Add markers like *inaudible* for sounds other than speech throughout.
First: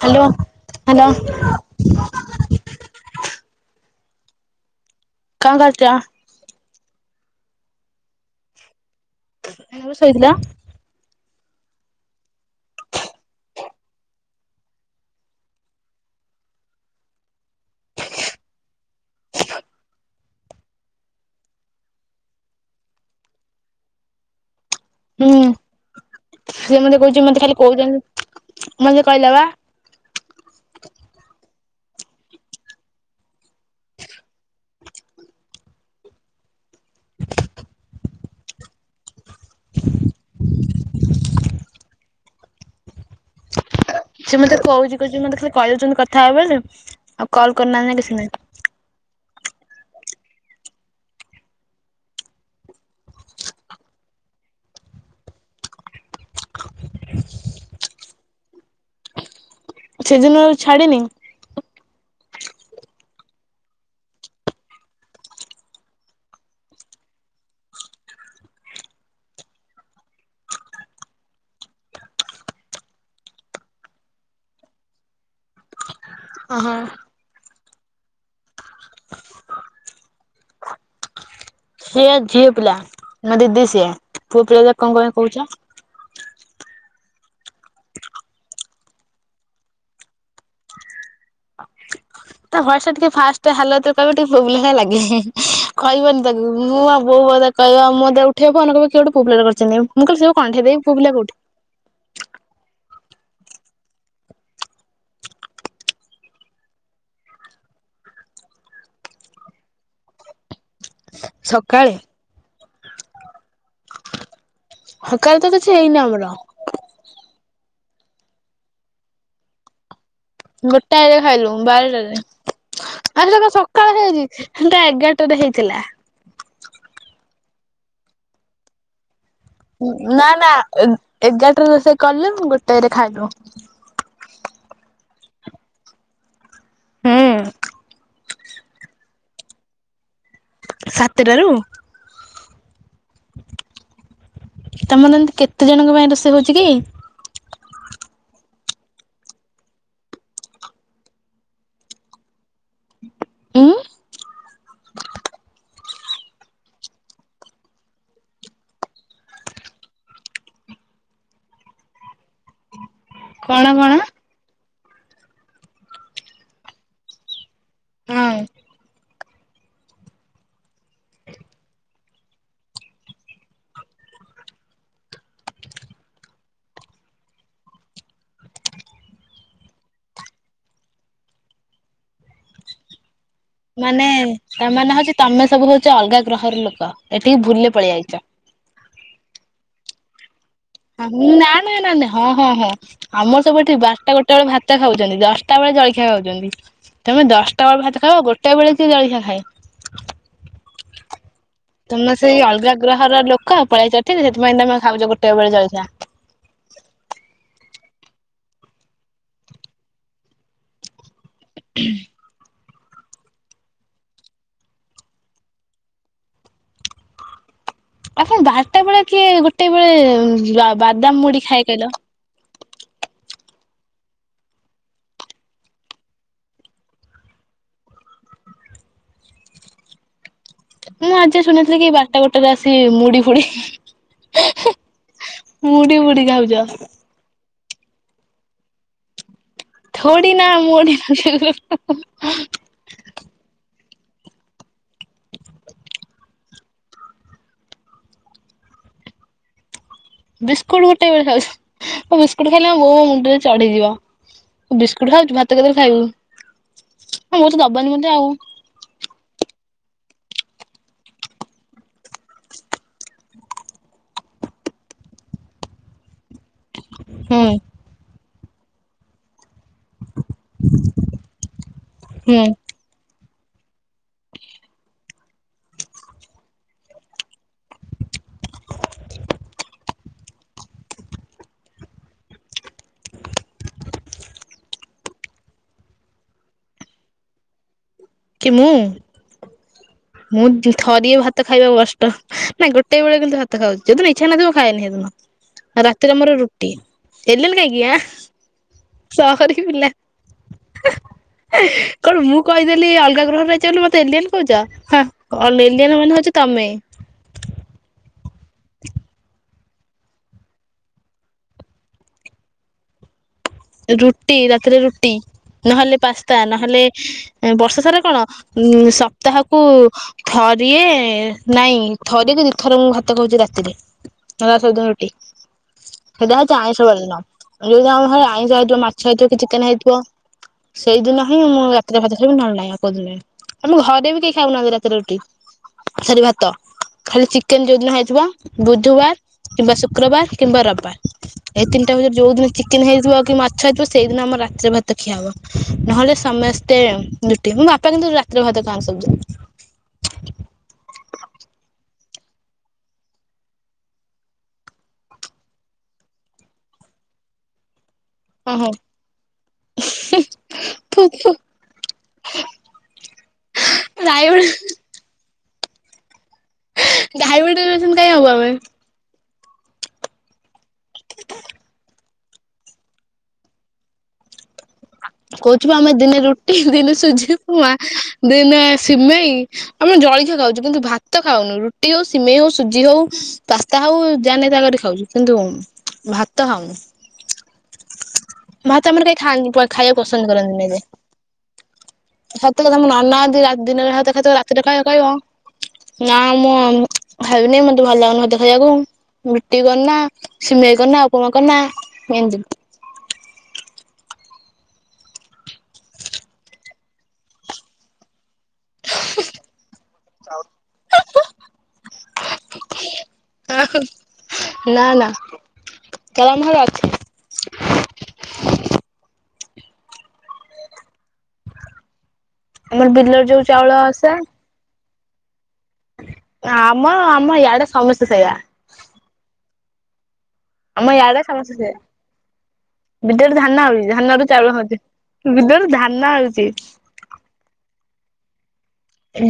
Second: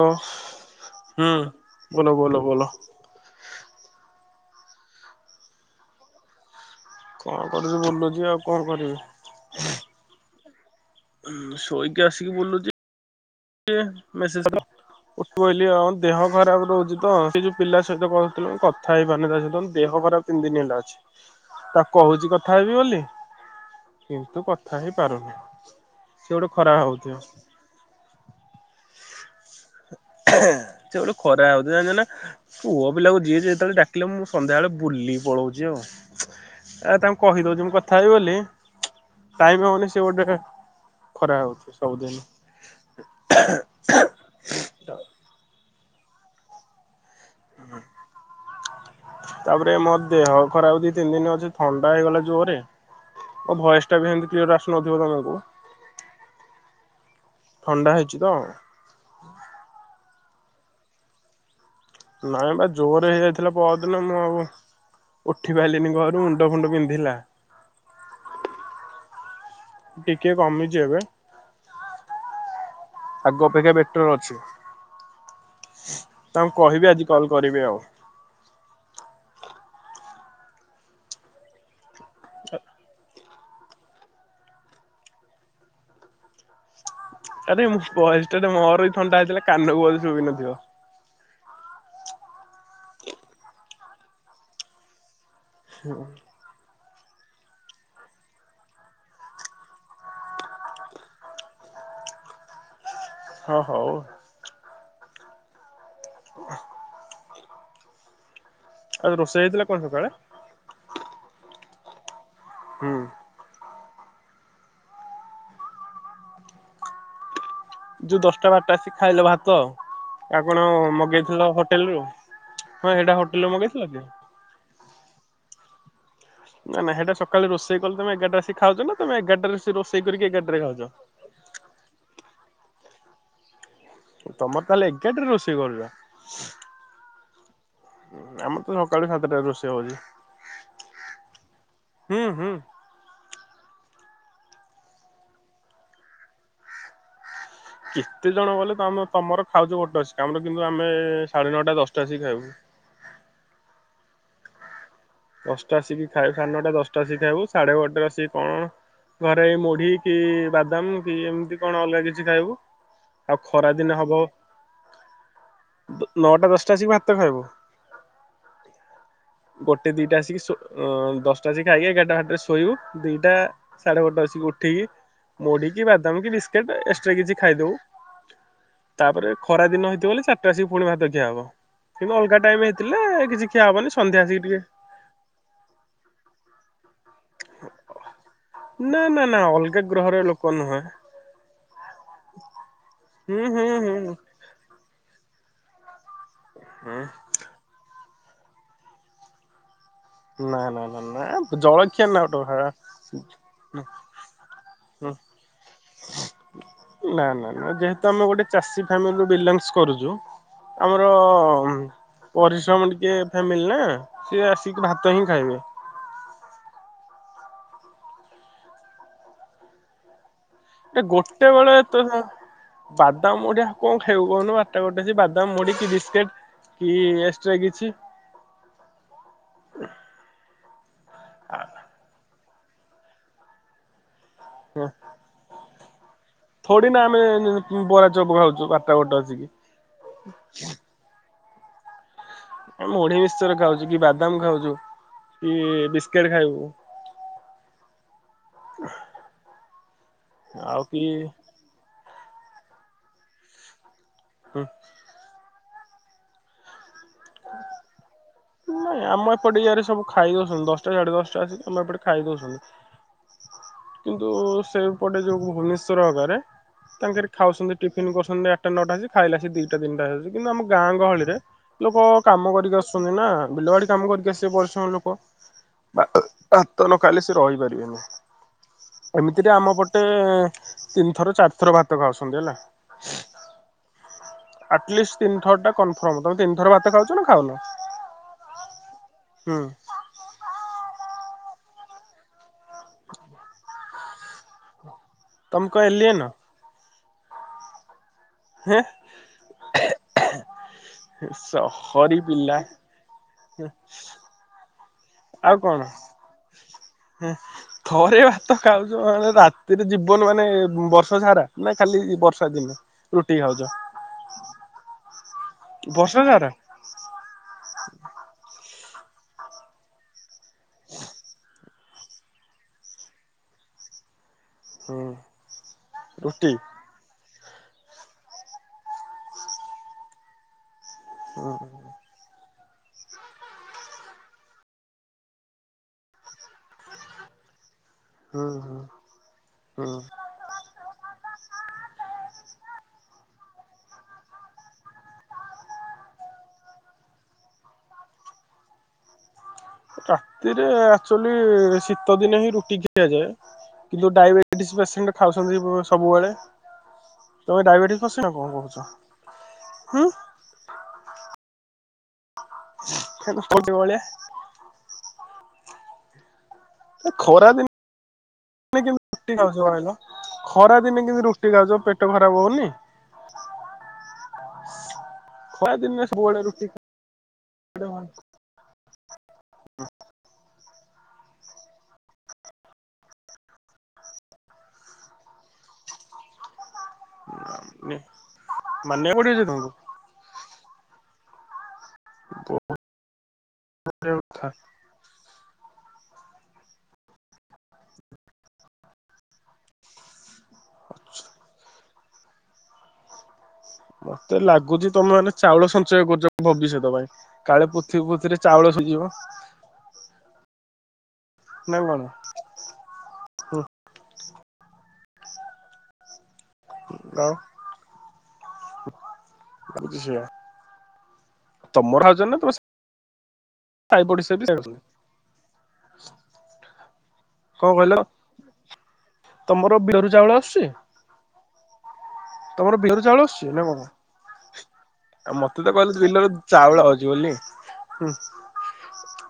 Hello hello ବୋଲ ବୋଲ ବୋଲ। କଣ କରୁଚ? କଣ କରିବି ବୁଲୁଚି ଆଉ କଣ କରିବି। ଏଇନେ ପା ଶୋଇଥିଲ? ଉଁ ଶୋଇକି ଆସିକି ବୁଲୁଚି। *unintelligible* *unintelligible* ଦେହ ଖରାପ ରହୁଚି ତ, ସେ ଯୋଉ ପିଲା ସହିତ କହୁଥିଲ ମୁଁ କଥା ହେଇପାରୁନି ତା ସହିତ ମୋ ଦେହ ଖରାପ୍ ତିନି ଦିନି ହେଲା ଅଛି। ତାକୁ କହୁଚି କଥା ହେବି ବୋଲି, କିନ୍ତୁ କ କଥା ହେଇପାରୁନି। ହୁଁ ସେ ଗୋଟେ ଖରାପ ଭାବୁଥିବ। କହୁଚନ୍ତି ମତେ କହିଲା ବା। ସେଗୋଟେ ଖରାପ୍ ଭାବୁଥିବ ଜାଣିଚ ନା। ପୁଅ ପିଲାକୁ ଯିଏ ଯେତେବେଳେ ଡାକିଲେ ମୁଁ ସନ୍ଧ୍ୟାବେଳେ ବୁଲିି ପଳଉଚି ଆଉ। ଏ ତାଙ୍କୁ କହିଦଉଛି ମୁଁ କଥା ହେବି ବୋଲି, ଟାଇମ୍ ହଉନି ସେ ଗୋଟେ ଖରାପ୍ ଭାବୁଥିବେ ସବୁଦିନ। *inaudible* ସେ ମତେ କହୁଚି କହୁଚି ମତେ ଖାଲି କହିଦଉଛନ୍ତି କଥା ହେବା ବୋଲି ଆଉ କଲ୍ କରୁନାହାନ୍ତି କିଛି ନାହିଁ। ତାପରେ ମୋ ଦେହ ଖରାପ୍ ଦି ତିନି ଦିନି ଅଛି, ଥଣ୍ଡା ହେଇଗଲା ଜୋରେ। ମୋ ଭଏସ୍ ଟା ବି ହେମତି କ୍ଲିଅର ଆସୁନଥିବ ତମକୁ। ଥଣ୍ଡା ହେଇଚି ତ। ସେଦିନରୁ ଆଉ ଛାଡିନି? ନାଇଁ ବା ଜୋରେ ହେଇଯାଇଥିଲା ପଅରଦିନ ମୁଁ ଆଉ ଉଠି ପାରିଲିନି ଘରୁ ମୁଣ୍ଡ ଫୁଣ୍ଡ ବିନ୍ଧିଲା। ଟିକେ କମିଚି ଏବେ। ଆଗ ଅପେକ୍ଷା ବେଟର ଅଛି। ତାଙ୍କୁ ଓହୋ କହିବି ଆଜି କଲ୍ କରିବେ ଆଉ। ସିଏ ଝିଅ ପିଲା ମୋ ଦିଦି ସିଏ। ପୁଅ ପିଲା ଯେ କଣ *unintelligible* କହୁଚ। ଆରେ ମୁଁ ଭଏସଟା ମୋର ବି ଥଣ୍ଡା ହେଇଥିଲା କାନକୁ ବୋଧେ ଶୁଭିନଥିବ। ତା ଭଏସଟା ଟିକେ ଫାଷ୍ଟ ହାଲତରେ କହିବ ଟିକେ ପୁଅ ପିଲା ଭଳି ଲାଗେ। କହିବନି ତାକୁ। ମୁଁ ଆଉ ବୋଉ ବଧେ କହିବ ମୁଁ ଯେତେବେଳେ ଉଠେଇବି ଫୋନ୍ କହିବ କିଏ ଗୋଟେ ପୁଅପିଲା କରିଚି ନେ। ମୁଁ କହିଲି ସେ ପା କଣ୍ଢେଇ ଦେଇ ପୁଅ ପିଲା କୋଉଠି। ହଁ ହଉ। ଉ। ଆଉ ରୋଷେଇ ହେଇଥିଲା କଣ ସକାଳେ? ସକାଳେ? ହୁଁ। ସକାଳେ ତ କିଛି ହେଇନି ଆମର। ଯୋଉ ଦଶଟା ବାରଟା ଆସିକି ଖାଇଲ ଭାତ ଆଉ କଣ ଗୋଟାଏରେ ମଗେଇଥିଲ ଖାଇଲୁ ହୋଟେଲରୁ ବାରଟାରେ ହଁ ସେଇଟା ଆରେ ଦେଖ ହୋଟେଲରୁ ମଗେଇଥିଲ କି ସକାଳ ଖାଇଛି। ହେନ୍ତା ଏଗାରଟାରେ ହେଇଥିଲା। ନା ନାଁ ହେଟା ସକାଳେ ରୋଷେଇ କଲେ ତମ ଏଗାରଟା ଆସିକ ଖାଉଛ ନା ତମ ଏଗାରଟାରେ ସେ ରୋଷେଇ କରିକି ନା ନା ଏଗାରଟାରେ ଖାଉଛ? ଏଗାରଟରେ ରୋଷେଇ କଲେ ଗୋଟେରେ ଖାଇଲୁ। ତମର ତାହେଲେ ଏଗାଟାରେ ରୋଷେଇ କରୁଛ। ହୁଁ ଆମର ତ ସକାଳୁ ସାତଟାରେ ରୋଷେଇ ହଉଛି। ସାତଟାରୁ? ହୁଁ ହୁଁ ତମର ଏମତି କେତେ ଜଣଙ୍କ ପାଇଁ ରୋଷେଇ ହଉଛି କି? କେତେ ଜଣ ବଲେ ତମେ ତମର ଖାଉଛ ଗୋଟେ ଆସିକି କାମର କିନ୍ତୁ ଆମେ ସାଢେ ନଅଟା ଦଶଟା ଆସିକି ଖାଇବୁ। ଉଁ? ଦଶଟା ଆସିକି ଖାଇୁ ସାଢେ ନଟା ଦଶଟାସିକି ଖାଇବୁ ସାଢେ ଗୋଟେରେ ଆସିକି କଣ ଘରେ ଏଇ ମୁଁଢି କି ବାଦାମ କି ଏମିତି କଣ ଅଲଗା କିଛି ଖାଇବୁ। ଆଉ କଣ ଖରା କଣ? ଦିନେ ହବ ନଅଟା ଦଶଟା ଆସିକି ଭାତ ଖାଇବୁ। ହଁ ଗୋଟେ ଦିଟା ଆସିକି ଦଶଟା ଆସିକି ଖାଇ ଏଗାରଟା ବାଟରେ ଶୋଇବୁ। ଦିଟା ସାଢେ ଗୋଟେ ଆସିକି ଉଠିକି ମୁଢ଼ି କି ବାଦାମ କି ବିସ୍କଟୀ ଏକ୍ସଟ୍ରା କିଛି ଖାଇଦବୁ। ତାପରେ ଖରା ଦିନ ହେଇଥିବ ବୋଲେ ଚାରିଟା ଆସିକି ପୁଣି ଭାତ ଖିଆ ହବ। କି ଅଲଗା ଟାଇମ ହେଇଥିଲା କିଛି ଖିଆ ହବନି ମାନେ ସନ୍ଧ୍ୟା ଆସିକି ଟିକେ ତାମାନେ ହଉଛି ତମେ ସବୁ ହଉଚ ଅଲଗା ଗ୍ରହର ଲୋକ। ଏଠିକି ଭୁଲରେ ପଳେଇ ଆଇଚ। ନା ନା ନା ଅଲଗା ଗ୍ରହରେ ଲୋକ ନୁହେ। ନା ନା ନା ନାଇଁ ହଁ ହଁ ହଁ ଆମର ହୁଁ ସବୁ ହୁଁ ଏଠି ହୁଁ ହୁଁ ବାରଟା ଗୋଟେ ବଳେ ଭାତ ଖାଉଛନ୍ତି ଦଶଟା ବେଳେ ଜଳଖିଆ ଖାଉଛନ୍ତି। ତମ ଦଶଟା *unintelligible* ବେଳେ ଭାତ ଖାଏ ଆଉ ଗୋଟା ବେଳେ ଯିଏ ଜାଳିଖିଆ ଖାଏ? ନା ନା ନା ନା ଜଳଖିଆ ତମେ ନା ସେଇ ଗୋଟେ ଅଲଗା ଗ୍ରହର ଲୋକ ପଳେଇ ଆଇଚ ଏଠିକି ସେଥିପାଇଁ ତମେ ଖାଉଛ ଗୋଟେ ଟା ବେଳେ ଜଳଖିଆ। ନା ନା ନା ଯେହେତୁ ଆମେ ଗୋଟେ ଚାଷୀ ଫାମିଲିରୁ ବିଲଙ୍ଗସ କରୁଛୁ। ଆମର ପରିଶ୍ରମ ଟିକେ ଫ୍ୟାମିଲି ନା ସିଏ ଆସି କି ଭାତ ହିଁ ଖାଇବେ। ଆଛା ବାରଟା ବେଳେ କିଏ ଗୋଟେ ବେଳେ ଏ ବାଦାମ ଗୋଟେ ମୁଢ଼ି ଖାଏ ବେଳେ ତ କହିଲ? ବାଦାମ ମୁଡ଼ି ଆଉ କଣ ଖାଇବୁ କହୁନ ବାରଟା ଗୋଟେ ସିକି ବାଦାମ ମୁଢ଼ୀ କି ବିସ୍କେଟ କି ଏକ୍ସଟ୍ରା କିଛି। ମୁଁ ଆଜି ଶୁଣିଥିଲି କି ବାରଟା ଗୋଟରେ ଆସି ମୁଡି ଫୁଡି। ହଁ ମୁଡି ବୁଡି ଖାଉଛି। ଥୋଡି ନା ଆମେ ବରା ଚପ ଖାଉଛୁ ବାରଟା ଗୋଟେ ଆସିକି। ଥୋଡ଼ି ନା ମୋଡ଼ି ଆ ମୁଡି ମିକ୍ସଚର ଖାଉଛୁ କି ବାଦାମ ଖାଉଛୁ କି ବିସ୍କିଟ ଖାଇବୁ। ବିସ୍କୁଟ ଆଉ କି ଗୋଟେ ବେଳେ ଖାଉଚୂ ବିସ୍କୁଟ ଖାଇଲେ ବୋଉ ମୋ ମୁଣ୍ଡରେ ଚଢିଯିବ। ବିସ୍କୁଟ ଟ ଖାଉଛୁ ଭାତ କେତେବେଳେ ଖାଇବୁ ବୋଉ ତ ଦବନି ମୋତେ ଆଉ ନାଇଁ ଆମ ଏପଟେ ଇଆରେ ସବୁ ଖାଇ ଦଉଛନ୍ତି ଦଶଟା ସାଢେ ଦଶଟା ଆସିକି ଆମ ଏପଟେ ଖାଇ ଦଉଛନ୍ତି। କିନ୍ତୁ ସେପଟେ ଯୋଉ ଭୁବନେଶ୍ଵର ଆକରେ। ତାଙ୍କର ହୁଁ ଖାଉଛନ୍ତି ଟିଫିନ କରୁଛନ୍ତି ଆଠଟା ନଅଟା ଆସିକି ଖାଇଲା ଆସିକି ଦିଟା ତିନଟା ହେଇଯାଉଛି କିନ୍ତୁ ଆମ ଗାଁ ଗହଳିରେ ଲୋକ ହୁଁ କାମ କରିକି ଆସୁଛନ୍ତି ନା ବିଲବାଡି କାମ କରିକି ଆସିବେ ପରିଶ୍ରମ ଲୋକ। ଭାତ ଭାତ ନଖାଇଲେ ସେ ରହିପାରିବେନି। ଏମିତିରେ ଆମ ପଟେ ତିନିଥର ଚାରିଥର ଭାତ ଖାଉଛନ୍ତି ହେଲା। ଆଟଲିଷ୍ଟ ତିନି ଥର ଟା କନଫର୍ମ ତମେ ତିନିଥର ଭାତ ଖାଉଛ ନା ଖାଉନ? କି ମୁୁଁ? ହଁ। ମୁଁ ଥରିଏ ଭାତ ଖାଇବାକୁ କଷ୍ଟ ନା ଗୋଟେ ବେଳେ କିନ୍ତୁ ଭାତ ଖାଉଛି ଯୋଉଦିନ ଇଚ୍ଛା ନଥିବ ଖାଏନି ତମେ କଣ ସେଦିନ। ରାତିରେ ଏଲିଏନ ମୋର ରୁଟି ଏଲେଲ କାଇକି ଆ। ହେଁ ସ କରିକି ପିଲା ସହରୀ କଣ ମୁଁ ପିଲା କହିଦେଲି ଅଲଗା ଘ୍ *inaudible* ମତେ ଏଲିଏନ କହୁଛ ହଁ ଏଲିଏନ ମାନେ ହଉଛ ତମେ। ହଁ ଥରେ ଏ ଭାତ ଖାଉଛ ମାନେ ରା ସେଟ ଜୀବନ ମାନେ ବର୍ଷ ସାରା ନା ଖାଲି ବର୍ଷା ଦିନେ ରୁଟି ଖାଉଛ? ରୁଟି ରାତିରେ ରୁଟି ନହେଲେ ବର୍ଷା ପାସ୍ତା ଯାର ନହେଲେ ବର୍ଷା ସାରା କଣ ଉ ସପ୍ତାହକୁ ଥରିଏ ନାଇଁ ଥରିଏ ଦି ଥର ମୁଁ ଭାତ ଖାଉଛି ରାତିରେ। *inaudible* ରୁଟି ହୁଁ ସେଟା ରୁଟି ହଉଛି ଆଇଁଷ ବାର ଦିନ ନହେଲେ ଆମ ଘରେ। ଆଇଁଷ ହେଇଥିବ ମାଛ ହେଇଥିବ କି ଚିକେନ ହେଇଥିବ ସେଇ ଦିନ ହିଁ ହୁଁ ମୁଁ ରା ରାତିରେ ଭାତ ଖାଇବୁ ନହେଲେ ନାଇ ଆଉ କୋଉଦିନ ନୁହେଁ ଆମେ ଘରେ ବି କେହି ଖାଉନାହାନ୍ତି ରାତିରେ ରୁଟି। ସରି ଭାତ ଖାଲି ଚିକେନ ଯୋଉଦିନ ହେଇଥିବ ହୁଁ ହୁଁ ବୁଧବାର କିମ୍ବା ହୁଁ। ଶୁକ୍ରବାର କିମ୍ବା ରବବାର୍ ଏଇ ତିନିଟା ଭିତରେ ଯୋଉ ଦିନ ଚିକେନ ହେଇଯାଇଥିବ କି ମାଛ ହେଇଥିବ ସେଇଦିନ ଆମର ରାତିରେ ଭାତ ଖିଆହବ ନହେଲେ ସମସ୍ତେ ମୋ ବାପା କିନ୍ତୁ ରାତିରେ ଭାତ ଖାଆନ୍ତି ସବୁଯାକ। ରାତିରେ ଆକଚୁଆଲି ଶୀତ ଦିନ ହିଁ ରୁଟି ଖିଆଯାଏ। ଯୋଉ ଡାଇବେଟିସ ପେସେଣ୍ଟ ଖାଉଛନ୍ତି ସବୁବେଳେ ତମେ ଡାଇବେଟିସ୍ ହସିନା କଣ ଓହୋ କହୁଛ ହୁଁ। ଖିଁ ଖିଁ। ଗଲି ଭଳିଆ। ଡାଇବେଟି ଖରା ଡାଇବେଟିସ କାଇଁ ହବୁ ଆମେ ଦିନେ କେମତୀ? ରୁଟି ଖାଉଛ କହିଲ ଖରା ଦିନେ କେମିତି ରୁଟି ଖାଉଛ ପେଟ ଖରାପ ହଉନି। କହୁଛି ପା ଆମେ ଦିନେ ରୁଟି ଦିନେ ସୁଜି ଉପମା ଦିନେ ସିମେଇ। ଆମେ ଜଳଖିଆ ଖାଉଛୁ କିନ୍ତୁ ଭାତ ଖାଉନୁ ରୁଟି ହଉ ସିମେଇ ହଉ ସୁଜି ହଉ। ପାସ୍ତା ହଉ ଯାନାଇ ତା କରି ଖାଉଛିୁ କିନ୍ତୁ ଭାତ ତ ହଁ ଖାଉନୁ ଆମର କେହି ମାନିବାକୁ ପଡିବ ଯେ ଖାଆନ୍ତି ତମକୁ। ଖାଇବାକୁ ପସନ୍ଦ କରନ୍ତି ନାଇ କେବେ? ସତ କଥା ମୋ ନନା ଯଦି ଦିନରେ ଭାତ ଖାଇଥିବ କଥା ରାତିରେ ଖାଇବାକୁ କହିବ? ନା ମୁଁ ଖାଇବିନି ମତେ ଭଲ ଲାଗୁନି ମତେ ଖାଇବାକୁ ରୁଟି ବନା। ସିମେଇ କରନା ଉପମା କରନା ଏମିତି ମତେ ଲାଗୁଛି ତମେମାନେ ଚାଉଳ ସଞ୍ଚୟ କରୁଛ ଭବିଷ୍ୟତ ପାଇଁ? କାଳେ ପୁଥ ପୁଥିବିରେ ଚାଉଳ ସରିଯିବ ନାଁ କଣ? ନା ନା କାରାମ ହେରା ଅଛି। ଆଉ ଆଚ୍ଛା। ତମର ଆଉଛ ନା ତମ ଆମର ବିଲର ଯୋଉ ଚାଉଳ ଆସେ ସାଇପଡିଶା ବି ଯାଉଛ? ଆମ ଆମ ୟଆଡେ ସମସ୍ତେ ସେଇଆ। ତମର ବେରୁ ଚାଉଳ। ଆମ ଏୟଡେ ସମସ୍ତେ ସେଇଆ। ତର ଭେରୁ ଚାଉଳ ବିଲରେ ଧାନ ନା କଣ? ହଉଛି ଧାନରୁ ଚାଉଳ ହଉଛି। ଆଉ ବିଲରେ ମତେ ତ ଧାନ କହିଲେ ବିଲରୁ ହଉଛି ଚାଉଳ ଅଉଛି ବୋଲି।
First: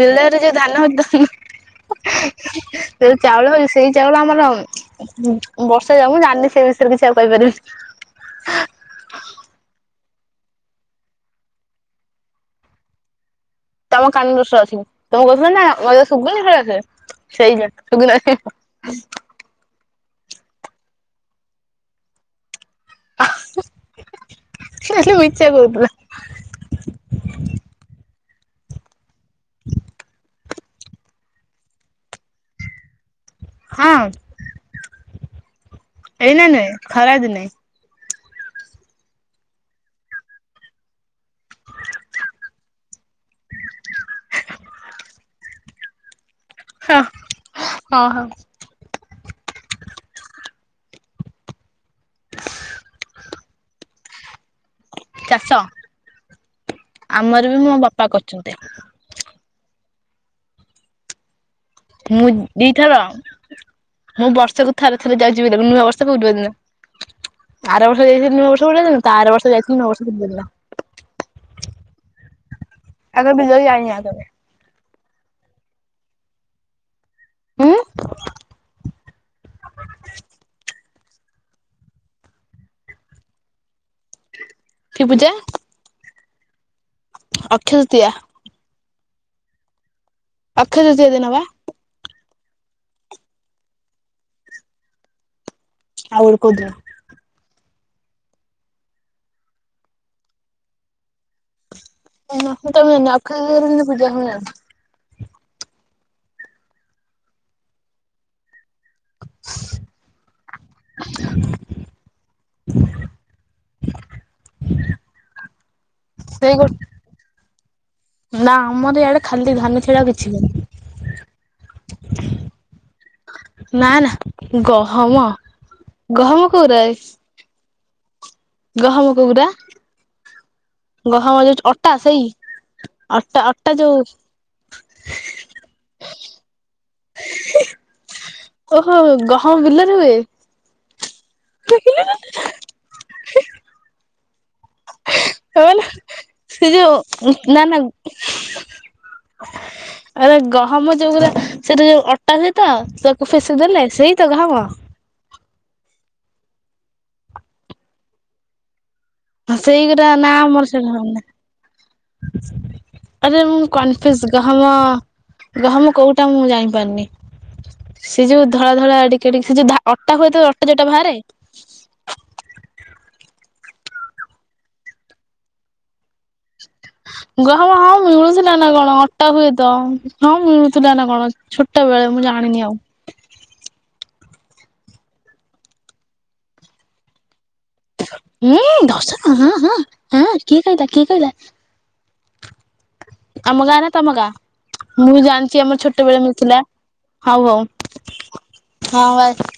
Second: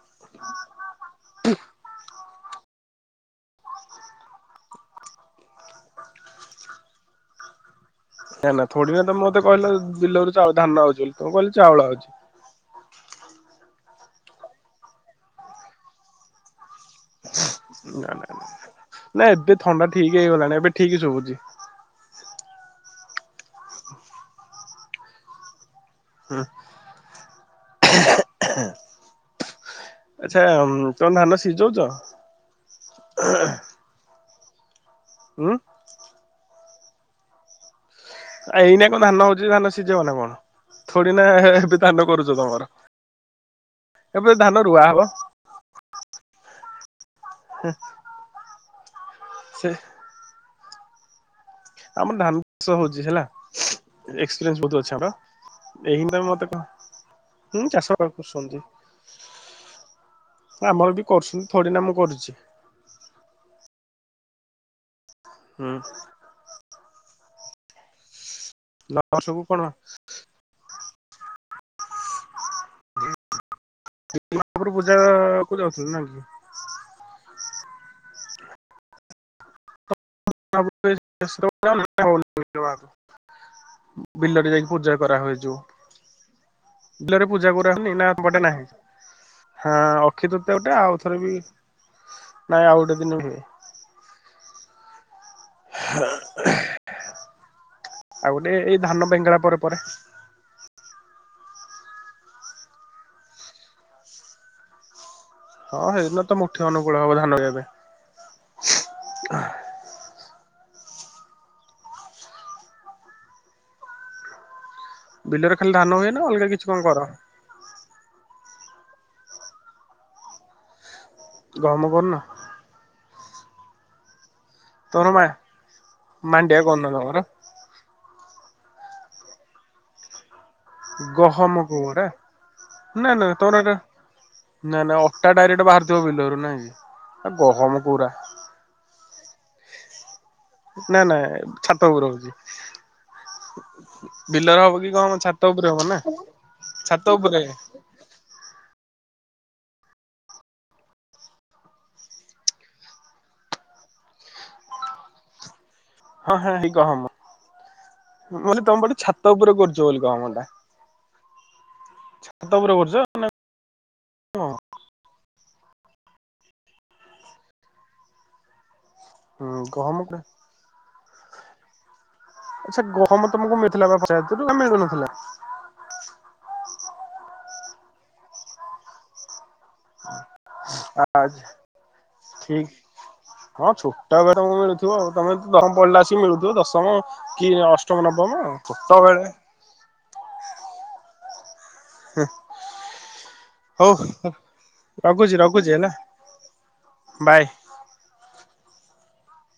ବିଲରେ ଯୋଉ ଧାନ *unintelligible* ସେଇ ଚାଉଳ ସେଇ ଚାଉଳ ଆମର ବର୍ଷା ଯାଉ ମୁଁ ଜାଣିନି ସେଇ ବିଷୟରେ କିଛି ଆଉ କହିପାରିବି ନା ନା ଥୋଡି ନା ତମେ ମତେ କହିଲ ବିଲରୁ ଚାଉ ଧାନ ଆଉଛି ବୋଲି ତମେ କହିଲି ଚାଉଳ ଆଉଛି। ତମ କାନ ଦୋଷ ଅସି ତମେ କହୁଥିଲା ନା ମୋତେ ସୁଗୁନୀ ଭଲ ସେ। ସେଇ ନା ନା ସୁଗଲାନି ନା *unintelligible* ନା ଏବେ ଥଣ୍ଡା ଠିକ ହେଇଗଲାଣି ଏବେ ଠିକ ସବୁଛି। ଅ ହ ଖାଲି ମିଛ କହୁଥିଵ। ହୁଁ। ଆଚ୍ଛା ତମ ଧାନ ସିଝଉଛ। ହଁ। ହୁଁ। ଏଇ ନା ନାଇ ଖରା ଦିନେ। ଆ ଏଇନା କଣ ଧାନ ହଉଛି ଧାନ ସିଝିବ ନା କଣ ଥୋଡି ନା ଏବେ ଧାନ କରୁଛ ତମର? ଏବେ ଧାନ ରୁଆ ହବ। ହ ହଁ ହଁ। ସେ ଆମର ଧାନ ଚାଷ ହଉଛି ହେଲା। ଏକ୍ସପିରିଏନସ ବହୁତ ଅଛି ମୋର ଚାଷ ଏହିନ ମତେ କ ଆମର ବି ମୋ ବାପା କରୁଛନ୍ତି। ଆମର ବି କରୁଛନ୍ତି ଥୋଡି ନା ମୁଁ କରୁଛି। ଦି ଥର ମୁଁ ବର୍ଷକୁ ଥରେ ଥରେ ଯାଉଛି ବୋଲି ନୂଆ ବର୍ଷ ପୂର୍ବ ଦିନ। ଆର ବର୍ଷ ଯାଇଥିଲ ନୂଆର୍ଷ ପୂର୍ବ ଦିନ ତା ହୁଁ ଆର ସବୁ ବର୍ଷ କଣ ଯାଇଥିଲି ନୁଆ ବର୍ଷ ପୂର୍ବ ଦିନ। ଆଗର ବିଲଲ ଯାଇଣିି ଆ ତ *unintelligible* ତାପରୁ ପୂଜା କୁ ଯାଉଥିଲେ ନା କି? ହୁଁ। *unintelligible* ବିଲରେ ଯାଇକି ପୂଜା କରା ହୁଏ ଯୁ ବିଲରେ ପୂଜା କରା ଅକ୍ଷୟ ହୁଏନି ନା ତୃତୀୟା ଆମ୍ ପଟେ ନାହିଁ। ହଁ ଅକ୍ଷିତୃତୀୟା ଗୋଟେ ଅକ୍ଷୟ ତୃତୀୟା ଆଉଥରେ ଦିନ ବି ବା ନାଇଁ ଆଉ ଗୋଟେ ଦିନ ହୁଏ। ଆଉ ଗୋଟେ କୋଉ ଦିନ। ଆଉ ଗୋଟେ ଏଇ ଧାନ ବେଙ୍ଗଳା ପରେ ପରେ। *unintelligible* ତ ଅକ୍ଷ ପୂଜା ହୁଏ ଜାଣିଛି ହଁ ସେଇଦିନ ତ ମୁଠି ଅନୁକୂଳ ହବ ଧାନ ରୁଇବା ପାଇ। ବିଲରେ ଖାଲି ଧାନ ହୁଏ ନା ଅଲଗା ସେଇ କିଛି ଗୋଟେ କଣ କର? ନା ଆମର ଇଆଡେ ଖାଲି ଧାନ ଛଡା କିଛି ହୁଏନି ଗହମ କରୁନ? ନା ନା ତମର ମା ଗହମ ଗହମ ମାଣ୍ଡିଆ କୋଉରା କରୁନ ତମର ଗହମ କୋଉରା? ଗହମ ଯୋଉ ଅଟା ସେଇ ଅଟା ଅଟା ଯୋଉ ନାଇଁ ନାଇ ଅଟା ଡାଇରେକ୍ଟ ବାହାରିଥିବ ବିଲରୁ ନାଇଁ କି ନା ଗହମ କୁରା। ଓହୋ ଗହମ ବିଲରେ ହୁଏ। ନା ନା ଛାତ ଓପରେ ରହୁଚି। ବିଲର ହବ କି କଣ ଛାତ ଉପରେ ମାନେ ହବ ନା ସେ ଛାତ ଯୋଉ ଉପରେ ନା ନା *inaudible* ଆରେ ଗହମ ଯୋଉାରା ସେଟା ଯୋଉ ଅଟାରେ ତ ତାକୁ ଫେସେଇ ଦେଲେ ସେଇ ତ ଗହମ। ହଁ ହଁ ସେଇ ଗହମ। ମୁଁ କହିଲି ତମ ପଟେ ଛାତ ଉପରେ କରୁଚ ବୋଲି ସେଇଗୁରା ଗହମଟା। *unintelligible* ଛାତ ଉପରେ କରୁଚ? ଆରେ ମୁଁ କନଫ୍ୟୁଜ ଗହମ, ଗହମ କୋଉଟା ମୁଁ ଜାଣିପାରୁନି। ସେ ଯୋଉ ଧଳା ଧଳା ଏଡିକି ଏଡିକ ସେ ହୁଁ ଯୋଉ ଧା ଗହମ ଅଟା ହୁଏ ତ ଅଟା, ଅଟା ଯୋଉଟା ବାହାରେ। ଆଚ୍ଛା ଗହମ ତମକୁ ମିଳିଥିଲା ପା ପଞ୍ଚାୟତରୁ ନା ମିଳୁନଥିଲା। ଗହମ ହଁ ମିଳୁଥିଲା ନା କଣ ଅଟା ହୁଏ ତ। ହଁ ମିଳୁଥିଲା ନା କଣ ଛୋଟବେେଳେ ମୁଁ ଠିକ ଜାଣିନି ଆଉ। ହଁ ଛୋଟା ବେବେ ତମକୁ ମିଳୁଥିବ ଆଉ। ତମେ ନବମ ପଡିଲାସିକି ମିଳୁଥିବ ଦଶମ କି ଅ ଉଁ ଦଶମ ହଁ ହଁଁ ହେଁ କିଏ କହିଲା କିଏ କହିଲା? ହୁଁ। ଆମ ଗାଁ ନା ତମ ଗାଁ ମୁଁ ଜାଣିଚି ରଖୁଛି ଆମର ହେଲା ଛୋଟବେେଳେ ମିଳୁଥିଲା ବାଏ। ହୋଉ ହୋଉ। ହଁ ଭାଇ।